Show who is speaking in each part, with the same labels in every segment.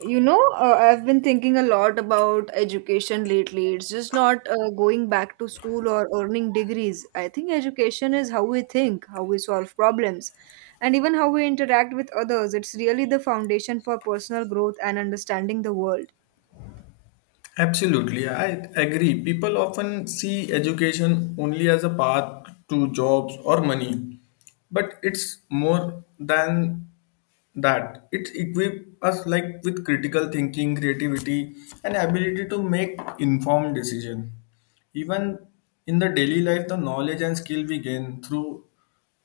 Speaker 1: I've been thinking a lot about education lately. It's just not going back to school or earning degrees. I think education is how we think, how we solve problems, and even how we interact with others. It's really the foundation for personal growth and understanding the world.
Speaker 2: Absolutely, I agree. People often see education only as a path to jobs or money, but it's more than that. It equips us like with critical thinking, creativity, and ability to make informed decision. Even in the daily life, the knowledge and skill we gain through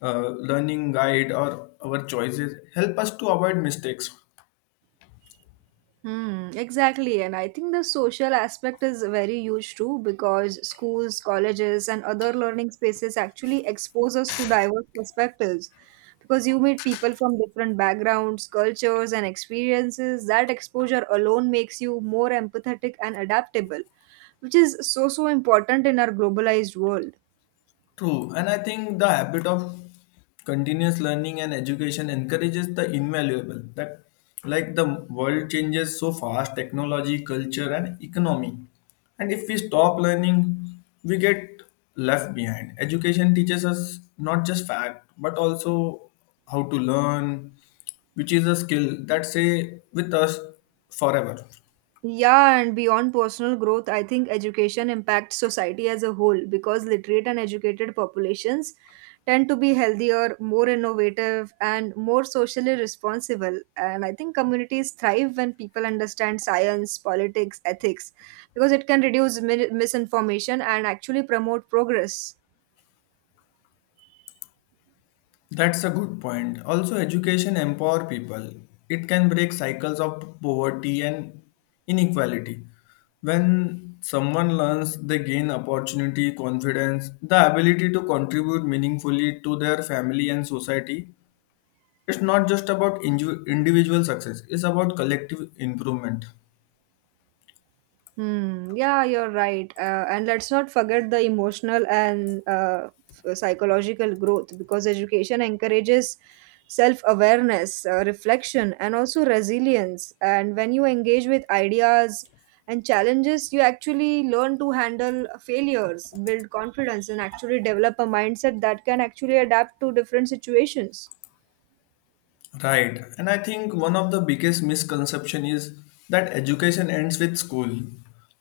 Speaker 2: learning guide or our choices help us to avoid mistakes.
Speaker 1: Hmm, exactly. And I think the social aspect is very huge too because schools, colleges, and other learning spaces actually expose us to diverse perspectives. Because you meet people from different backgrounds, cultures, and experiences, that exposure alone makes you more empathetic and adaptable, which is so, so important in our globalized world.
Speaker 2: True, and I think the habit of continuous learning and education encourages the invaluable that like the world changes so fast, technology, culture, and economy, and if we stop learning we get left behind. Education teaches us not just fact but also how to learn, which is a skill that stay with us forever.
Speaker 1: Yeah, and beyond personal growth, I think education impacts society as a whole because literate and educated populations tend to be healthier, more innovative, and more socially responsible. And I think communities thrive when people understand science, politics, ethics because it can reduce misinformation and actually promote progress.
Speaker 2: That's a good point. Also, education empower people. It can break cycles of poverty and inequality. When someone learns, they gain opportunity, confidence, the ability to contribute meaningfully to their family and society. It's not just about individual success, it's about collective improvement.
Speaker 1: Hmm. Yeah, you're right. And let's not forget the emotional and psychological growth because education encourages self awareness, reflection, and also resilience. And when you engage with ideas and challenges, you actually learn to handle failures, build confidence, and actually develop a mindset that can actually adapt to different situations.
Speaker 2: Right. And I think one of the biggest misconception is that education ends with school.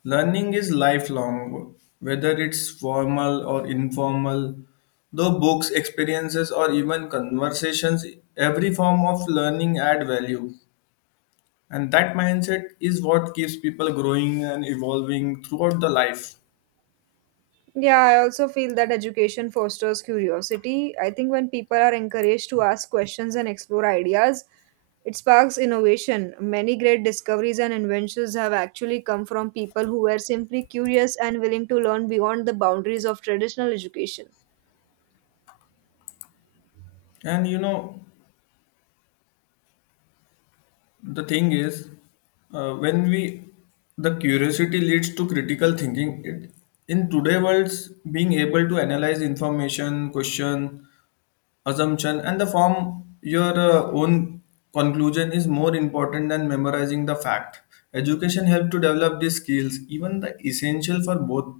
Speaker 2: Learning is lifelong, whether it's formal or informal. Though books, experiences, or even conversations, every form of learning add value. And that mindset is what keeps people growing and evolving throughout the life.
Speaker 1: Yeah, I also feel that education fosters curiosity. I think when people are encouraged to ask questions and explore ideas, it sparks innovation. Many great discoveries and inventions have actually come from people who were simply curious and willing to learn beyond the boundaries of traditional education.
Speaker 2: And you know, the thing is, when we the curiosity leads to critical thinking. It, in today world, being able to analyze information, question, assumption, and the form your own conclusion is more important than memorizing the fact. Education helps to develop these skills, even the essential for both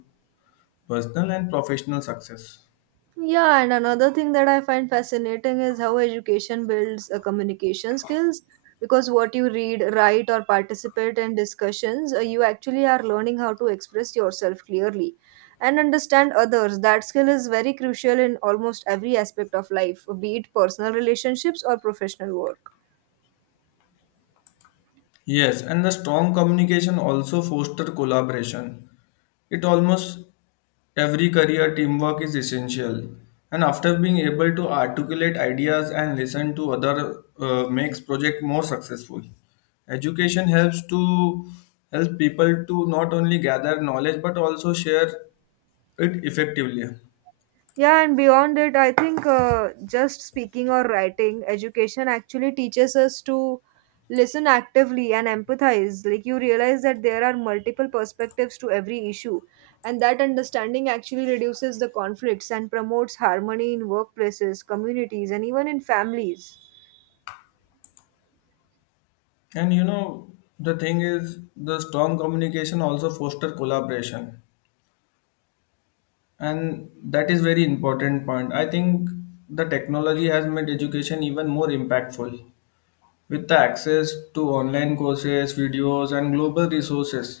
Speaker 2: personal and professional success.
Speaker 1: Yeah, and another thing that I find fascinating is how education builds communication skills because what you read, write, or participate in discussions, you actually are learning how to express yourself clearly and understand others. That skill is very crucial in almost every aspect of life, be it personal relationships or professional work.
Speaker 2: Yes, and the strong communication also foster collaboration. It almost every career teamwork is essential. And after being able to articulate ideas and listen to other makes project more successful. Education help people to not only gather knowledge but also share it effectively.
Speaker 1: Yeah, and beyond it, I think just speaking or writing, education actually teaches us to listen actively and empathize. Like, you realize that there are multiple perspectives to every issue, and that understanding actually reduces the conflicts and promotes harmony in workplaces, communities, and even in families.
Speaker 2: And you know the thing is the strong communication also foster collaboration, and that is very important point. I think the technology has made education even more impactful. With the access to online courses, videos, and global resources,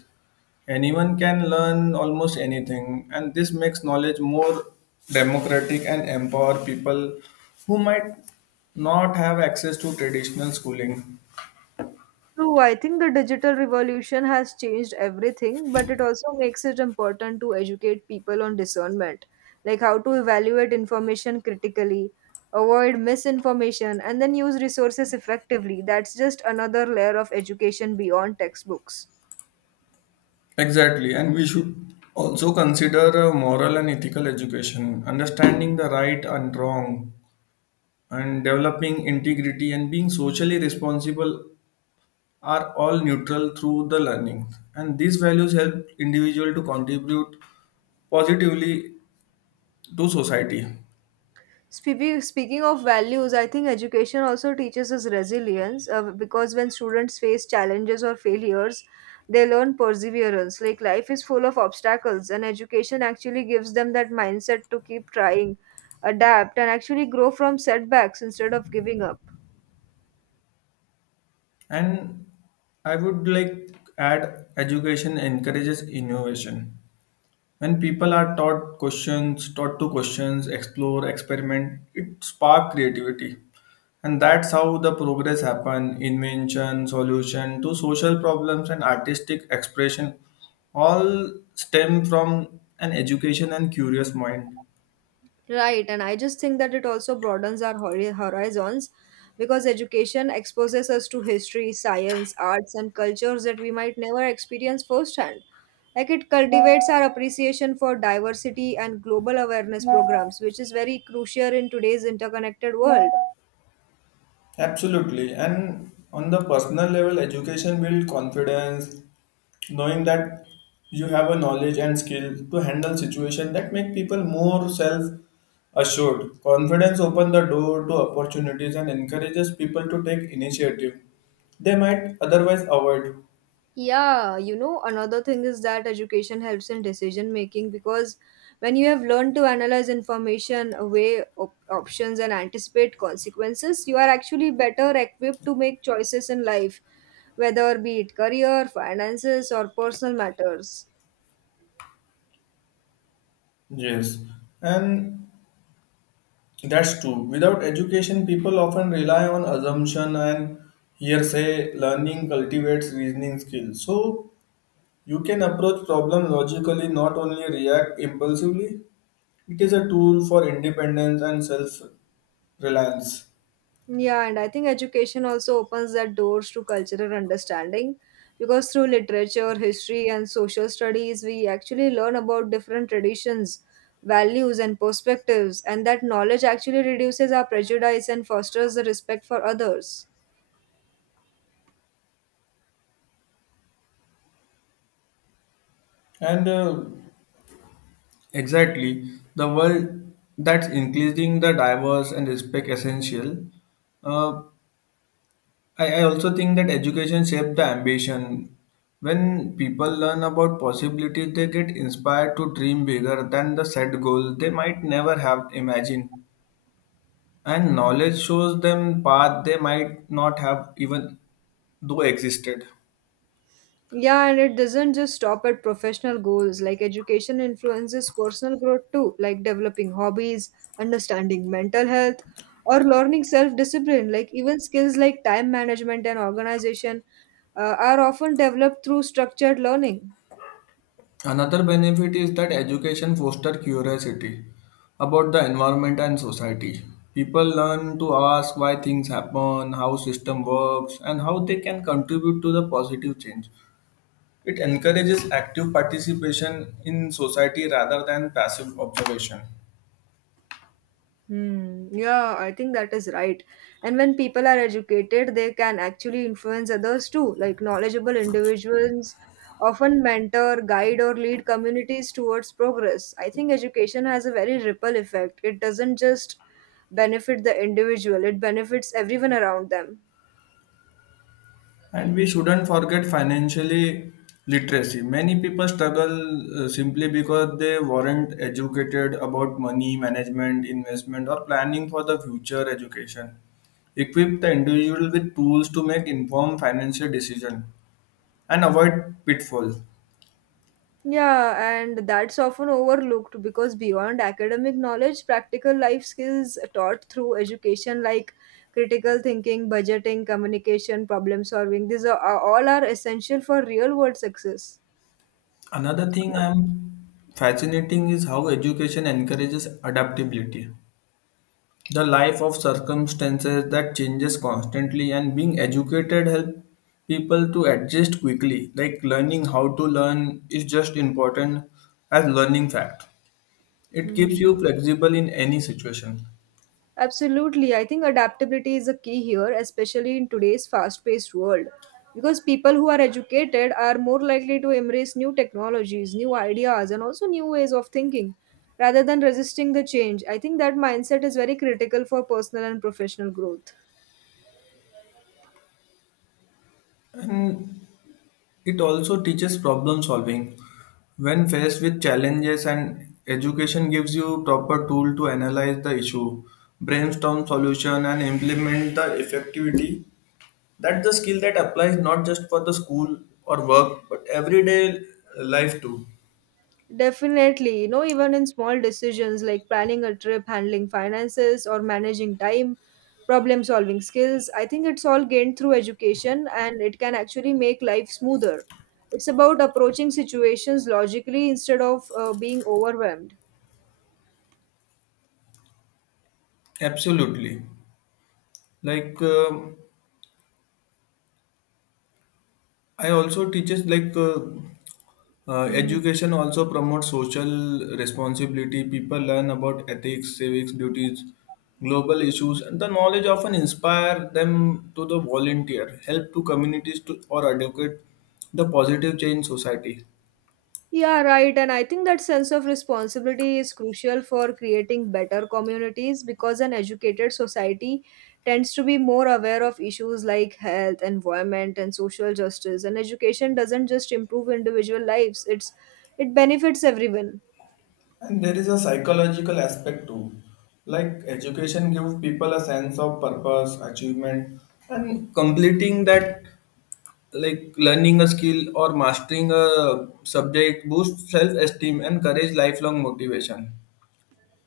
Speaker 2: anyone can learn almost anything, and this makes knowledge more democratic and empower people who might not have access to traditional schooling.
Speaker 1: True, I think the digital revolution has changed everything, but it also makes it important to educate people on discernment, like how to evaluate information critically, avoid misinformation, and then use resources effectively. That's just another layer of education beyond textbooks.
Speaker 2: Exactly, and we should also consider moral and ethical education, understanding the right and wrong and developing integrity and being socially responsible are all neutral through the learning, and these values help individual to contribute positively to society.
Speaker 1: Speaking of values, I think education also teaches us resilience because when students face challenges or failures, they learn perseverance. Like life is full of obstacles, and education actually gives them that mindset to keep trying, adapt, and actually grow from setbacks instead of giving up.
Speaker 2: And I would like add education encourages innovation. When people are taught questions, taught to questions, explore, experiment, it spark creativity. And that's how the progress happen, invention, solution to social problems, and artistic expression all stem from an education and curious mind.
Speaker 1: Right, and I just think that it also broadens our horizons because education exposes us to history, science, arts, and cultures that we might never experience firsthand. Like it cultivates our appreciation for diversity and global awareness programs, which is very crucial in today's interconnected world.
Speaker 2: Absolutely. And on the personal level, education builds confidence, knowing that you have a knowledge and skill to handle situation that make people more self assured. Confidence opens the door to opportunities and encourages people to take initiative they might otherwise avoid.
Speaker 1: Another thing is that education helps in decision making because when you have learned to analyze information, weigh options, and anticipate consequences, you are actually better equipped to make choices in life, whether be it career, finances, or personal matters.
Speaker 2: Yes, and that's true, without education people often rely on assumption and hearsay. Learning cultivates reasoning skills, so you can approach problem logically, not only react impulsively. It is a tool for independence and self reliance.
Speaker 1: Yeah, and I think education also opens that doors to cultural understanding because through literature, history, and social studies, we actually learn about different traditions, values, and perspectives, and that knowledge actually reduces our prejudice and fosters the respect for others.
Speaker 2: And exactly, the world that's increasing the diverse and respect essential. Uh, I also think that education shapes the ambition. When people learn about possibilities, they get inspired to dream bigger than the set goal they might never have imagined. And knowledge shows them path they might not have even though existed.
Speaker 1: Yeah, and it doesn't just stop at professional goals. Like education influences personal growth too, like developing hobbies, understanding mental health, or learning self discipline. Like even skills like time management and organization are often developed through structured learning.
Speaker 2: Another benefit is that education fosters curiosity about the environment and society. People learn to ask why things happen, how system works, and how they can contribute to the positive change. It encourages active participation in society rather than passive observation.
Speaker 1: Hmm. Yeah, I think that is right. And when people are educated, they can actually influence others too. Like knowledgeable individuals often mentor, guide, or lead communities towards progress. I think education has a very ripple effect. It doesn't just benefit the individual, it benefits everyone around them.
Speaker 2: And we shouldn't forget financially literacy. Many people struggle simply because they weren't educated about money management, investment, or planning for the future education. Equip the individual with tools to make informed financial decisions and avoid pitfalls.
Speaker 1: Yeah, and that's often overlooked because beyond academic knowledge, practical life skills taught through education like critical thinking, budgeting, communication, problem solving, these are all are essential for real world success.
Speaker 2: Another thing I'm fascinating is how education encourages adaptability. The life of circumstances that changes constantly and being educated help people to adjust quickly, like learning how to learn is just important as learning fact. It keeps you
Speaker 1: Hmm.
Speaker 2: flexible in any situation.
Speaker 1: Absolutely. I think adaptability is a key here, especially in today's fast paced world. Because people who are educated are more likely to embrace new technologies, new ideas, and also new ways of thinking rather than resisting the change. I think that mindset is very critical for personal and professional growth.
Speaker 2: And it also teaches problem solving. When faced with challenges, and education gives you proper tool to analyze the issue, brainstorm solution, and implement the effectivity. That's the skill that applies not just for the school or work, but everyday life too.
Speaker 1: Definitely, you know, even in small decisions like planning a trip, handling finances, or managing time, problem solving skills, I think it's all gained through education and it can actually make life smoother. It's about approaching situations logically instead of being overwhelmed.
Speaker 2: Absolutely. Like I also teaches like
Speaker 1: Mhm.
Speaker 2: education also promotes social responsibility. People learn about ethics, civics duties, global issues, and the knowledge often inspire them to the volunteer, help to communities to or advocate the positive change in society.
Speaker 1: Yeah, right. And I think that sense of responsibility is crucial for creating better communities because an educated society tends to be more aware of issues like health, environment, and social justice. And education doesn't just improve individual lives, it benefits everyone.
Speaker 2: And there is a psychological aspect too. Like education gives people a sense of purpose, achievement, and completing that, like learning a skill or mastering a subject, boosts self esteem, and encourage lifelong motivation.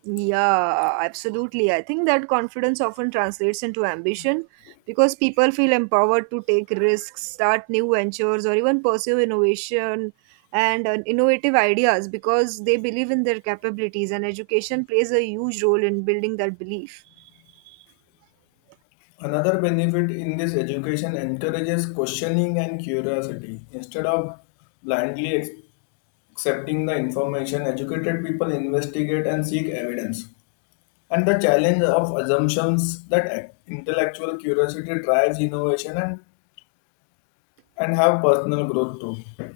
Speaker 1: Yeah, absolutely. I think that confidence often translates into ambition because people feel empowered to take risks, start new ventures, or even pursue innovation and innovative ideas because they believe in their capabilities, and education plays a huge role in building that belief.
Speaker 2: Another benefit in this education encourages questioning and curiosity. Instead of blindly accepting the information, educated people investigate and seek evidence, and the challenge of assumptions that intellectual curiosity drives innovation and have personal growth too.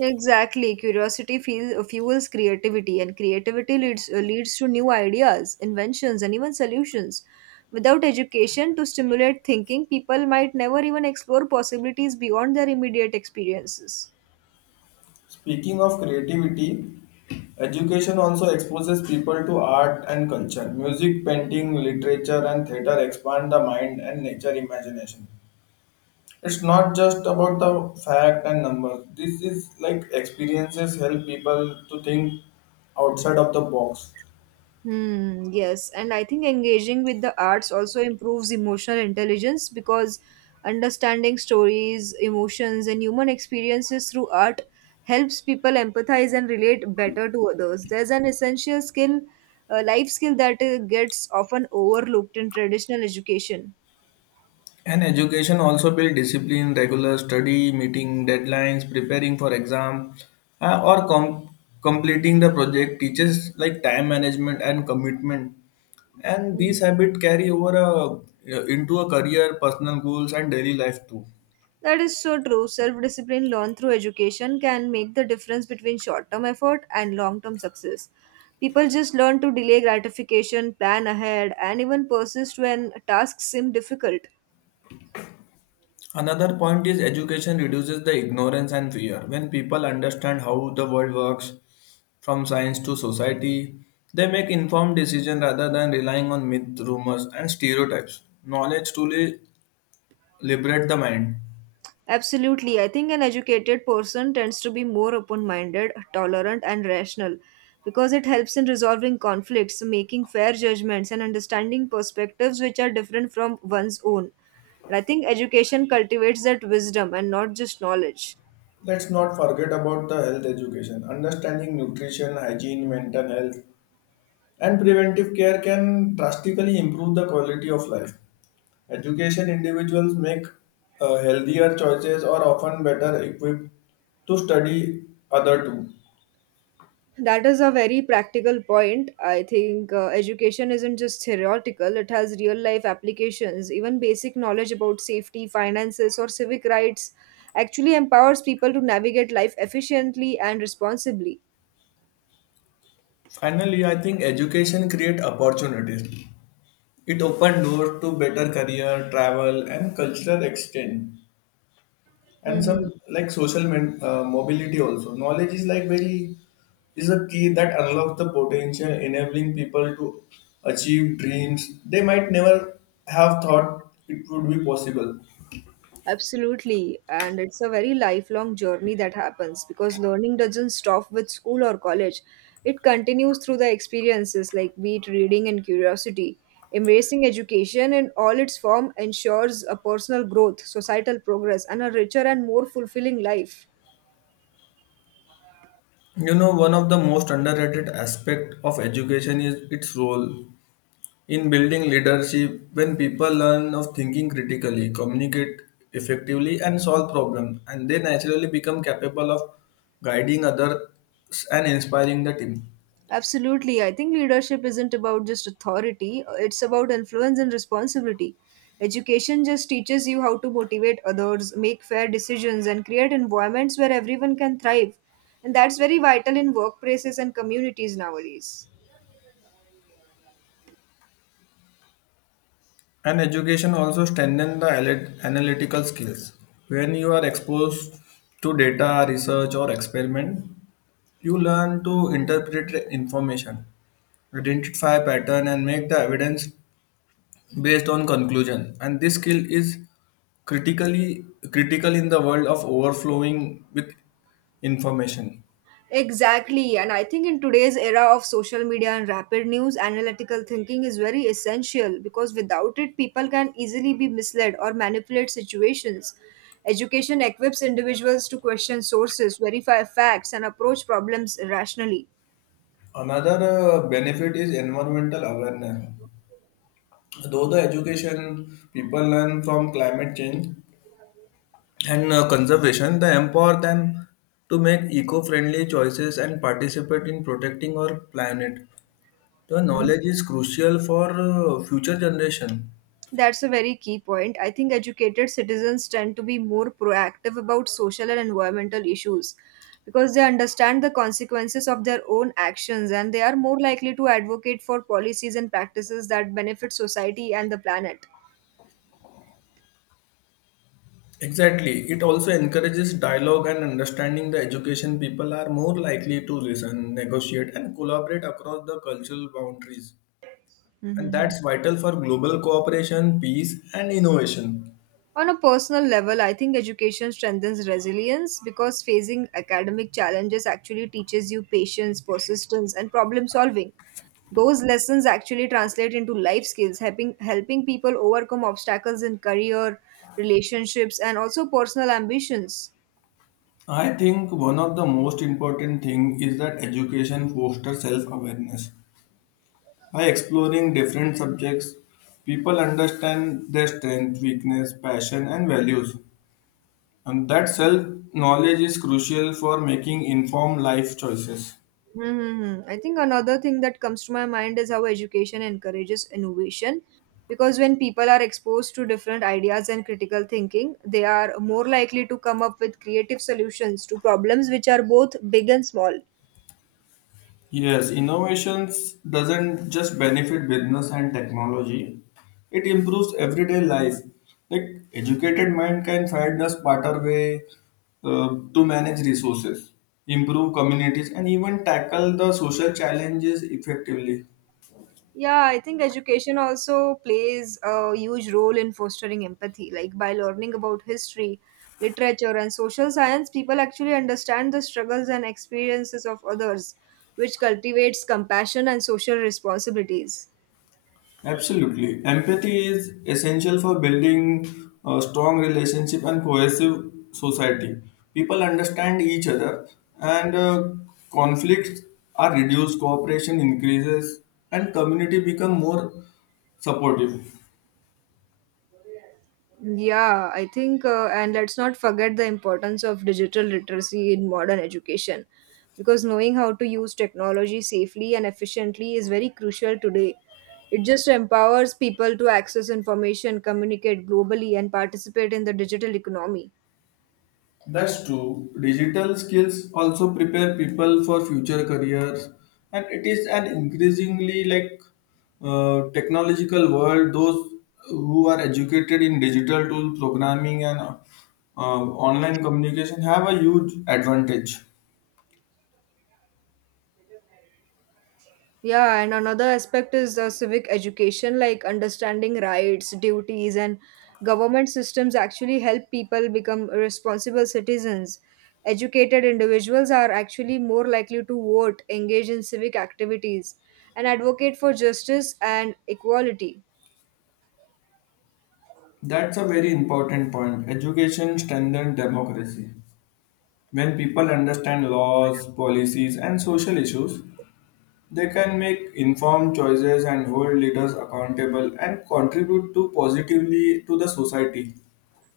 Speaker 1: Exactly. Fuels creativity, and creativity leads to new ideas, inventions, and even solutions. Without education to stimulate thinking, people might never even explore possibilities beyond their immediate experiences.
Speaker 2: Speaking of creativity, education also exposes people to art and culture. Music, painting, literature, and theater expand the mind and nature imagination. It's not just about the fact and numbers. This is like experiences help people to think outside of the box.
Speaker 1: Hmm, yes, and I think engaging with the arts also improves emotional intelligence because understanding stories, emotions, and human experiences through art helps people empathize and relate better to others. There's an essential skill, a life skill that gets often overlooked in traditional education.
Speaker 2: And education also build discipline, regular study, meeting deadlines, preparing for exam, uh, or com- completing the project teaches like time management and commitment. And these habits carry over into a career, personal goals, and daily life too.
Speaker 1: That is so true. Self discipline learned through education can make the difference between short term effort and long term success. People just learn to delay gratification, plan ahead, and even persist when tasks seem difficult.
Speaker 2: Another point is education reduces the ignorance and fear. When people understand how the world works, from science to society, they make informed decisions rather than relying on myth, rumors, and stereotypes. Knowledge truly liberate the mind.
Speaker 1: Absolutely. I think an educated person tends to be more open minded, tolerant, and rational because it helps in resolving conflicts, making fair judgments, and understanding perspectives which are different from one's own. And I think education cultivates that wisdom and not just knowledge.
Speaker 2: Let's not forget about the health education. Understanding nutrition, hygiene, mental health, and preventive care can drastically improve the quality of life. Education individuals make healthier choices or often better equipped to study other too.
Speaker 1: That is a very practical point. I think education isn't just theoretical, it has real life applications. Even basic knowledge about safety, finances, or civic rights actually empowers people to navigate life efficiently and responsibly.
Speaker 2: Finally, I think education create opportunities. It open doors to better career, travel, and cultural exchange, and
Speaker 1: Mhm.
Speaker 2: some like mobility also. Knowledge is like very Is a key that unlocks the potential, enabling people to achieve dreams they might never have thought it would be possible.
Speaker 1: Absolutely. And it's a very lifelong journey that happens because learning doesn't stop with school or college. It continues through the experiences like be it reading and curiosity. Embracing education in all its form ensures a personal growth, societal progress, and a richer and more fulfilling life.
Speaker 2: You know, one of the most underrated aspect of education is its role in building leadership. When people learn of thinking critically, communicate effectively, and solve problems, and they naturally become capable of guiding others and inspiring the team.
Speaker 1: Absolutely. I think leadership isn't about just authority, it's about influence and responsibility. Education just teaches you how to motivate others, make fair decisions, and create environments where everyone can thrive. And that's very vital in workplaces and communities nowadays.
Speaker 2: And education also strengthens the analytical skills. When you are exposed to data, research, or experiment, you learn to interpret information, identify pattern, and make the evidence based on conclusion, and this skill is critically critical in the world of overflowing with information.
Speaker 1: Exactly, and I think in today's era of social media and rapid news, analytical thinking is very essential because without it, people can easily be misled or manipulate situations. Education equips individuals to question sources, verify facts, and approach problems rationally.
Speaker 2: Another benefit is environmental awareness. Though the education people learn from climate change and conservation, they empower them to make eco-friendly choices and participate in protecting our planet. The knowledge is crucial for future generation.
Speaker 1: That's a very key point. I think educated citizens tend to be more proactive about social and environmental issues because they understand the consequences of their own actions and they are more likely to advocate for policies and practices that benefit society and the planet.
Speaker 2: Exactly. It also encourages dialogue and understanding the education people are more likely to listen, negotiate, and collaborate across the cultural boundaries. And
Speaker 1: Mhm.
Speaker 2: that's vital for global cooperation, peace, and innovation.
Speaker 1: On a personal level, I think education strengthens resilience because facing academic challenges actually teaches you patience, persistence, and problem solving. Those lessons actually translate into life skills, helping people overcome obstacles in career, relationships, and also personal ambitions.
Speaker 2: I think one of the most important thing is that education fosters self-awareness. By exploring different subjects, people understand their strength, weakness, passion, and values. And that self-knowledge is crucial for making informed life choices.
Speaker 1: Mm-hmm. I think another thing that comes to my mind is how education encourages innovation because when people are exposed to different ideas and critical thinking, they are more likely to come up with creative solutions to problems which are both big and small.
Speaker 2: Yes, innovations doesn't just benefit business and technology. It improves everyday life. Like educated mind can find a smarter way to manage resources, improve communities, and even tackle the social challenges effectively.
Speaker 1: Yeah, I think education also plays a huge role in fostering empathy. Like by learning about history, literature, and social science, people actually understand the struggles and experiences of others, which cultivates compassion and social responsibilities.
Speaker 2: Absolutely. Empathy is essential for building a strong relationship and cohesive society. People understand each other and conflicts are reduced, cooperation increases, and community become more supportive.
Speaker 1: And let's not forget the importance of digital literacy in modern education because knowing how to use technology safely and efficiently is very crucial today. It just empowers people to access information, communicate globally, and participate in the digital economy.
Speaker 2: That's true. Digital skills also prepare people for future careers, and it is an increasingly like technological world. Those who are educated in digital tool programming and online communication have a huge advantage.
Speaker 1: Yeah, and another aspect is civic education, like understanding rights, duties, and government systems actually help people become responsible citizens. Educated individuals are actually more likely to vote, engage in civic activities, and advocate for justice and equality.
Speaker 2: That's a very important point. Education strengthens democracy. When people understand laws, policies, and social issues, they can make informed choices and hold leaders accountable and contribute to positively to the society.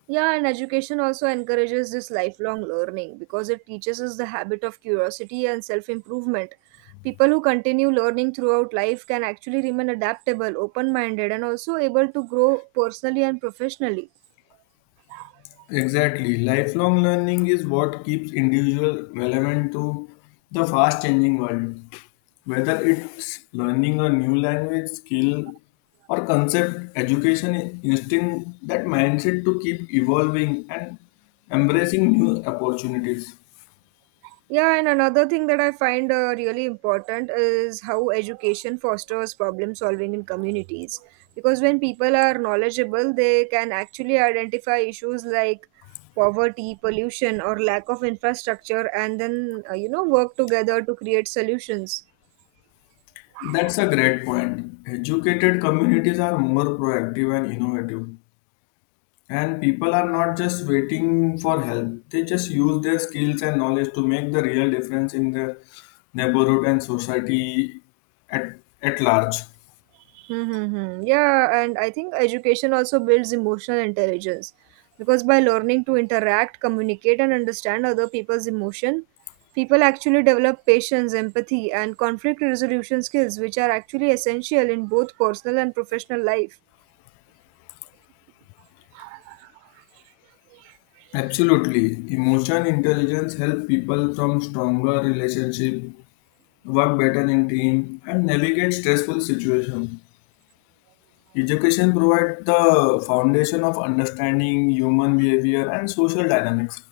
Speaker 1: Yeah, and education also encourages this lifelong learning because it teaches us the habit of curiosity and self improvement. People who continue learning throughout life can actually remain adaptable, open minded, and also able to grow personally and professionally.
Speaker 2: Exactly. Lifelong learning is what keeps individuals relevant to the fast changing world. Whether it's learning a new language, skill, or concept, education instinct that mindset to keep evolving and embracing new opportunities.
Speaker 1: Yeah, and another thing that I find really important is how education fosters problem solving in communities. Because when people are knowledgeable, they can actually identify issues like poverty, pollution, or lack of infrastructure, and work together to create solutions.
Speaker 2: That's a great point. Educated communities are more proactive and innovative. And people are not just waiting for help, they just use their skills and knowledge to make the real difference in their neighborhood and society at large.
Speaker 1: Mm-hmm. Yeah, and I think education also builds emotional intelligence because by learning to interact, communicate, and understand other people's emotion, people actually develop patience, empathy, and conflict resolution skills, which are actually essential in both personal and professional life.
Speaker 2: Absolutely. Emotion intelligence help people from stronger relationship, work better in team, and navigate stressful situation. Education provides the foundation of understanding human behavior and social dynamics.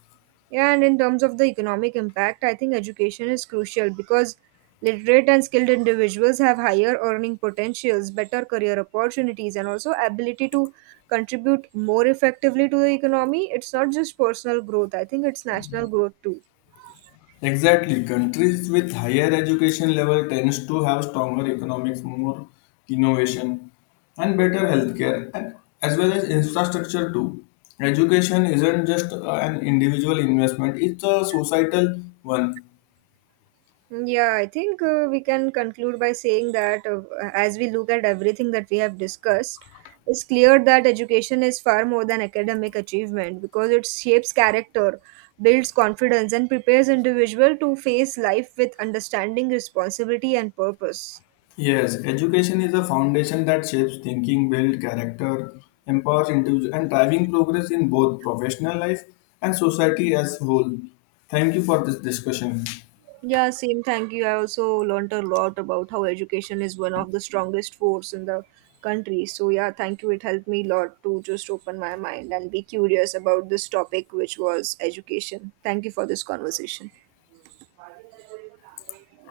Speaker 1: Yeah, and in terms of the economic impact, I think education is crucial because literate and skilled individuals have higher earning potentials, better career opportunities, and also ability to contribute more effectively to the economy. It's not just personal growth, I think it's national growth too.
Speaker 2: Exactly. Countries with higher education level tends to have stronger economics, more innovation, and better healthcare, and as well as infrastructure too. Education isn't just an individual investment; it's a societal one.
Speaker 1: Yeah, I think We can conclude by saying that as we look at everything that we have discussed, it's clear that education is far more than academic achievement because it shapes character, builds confidence, and prepares individual to face life with understanding, responsibility, and purpose.
Speaker 2: Yes, education is a foundation that shapes thinking, builds character, empowers individuals, and driving progress in both professional life and society as whole. Thank you for this discussion.
Speaker 1: Yeah, same. Thank you. I also learned a lot about how education is one of the strongest force in the country. So yeah, thank you. It helped me a lot to just open my mind and be curious about this topic, which was education. Thank you for this conversation.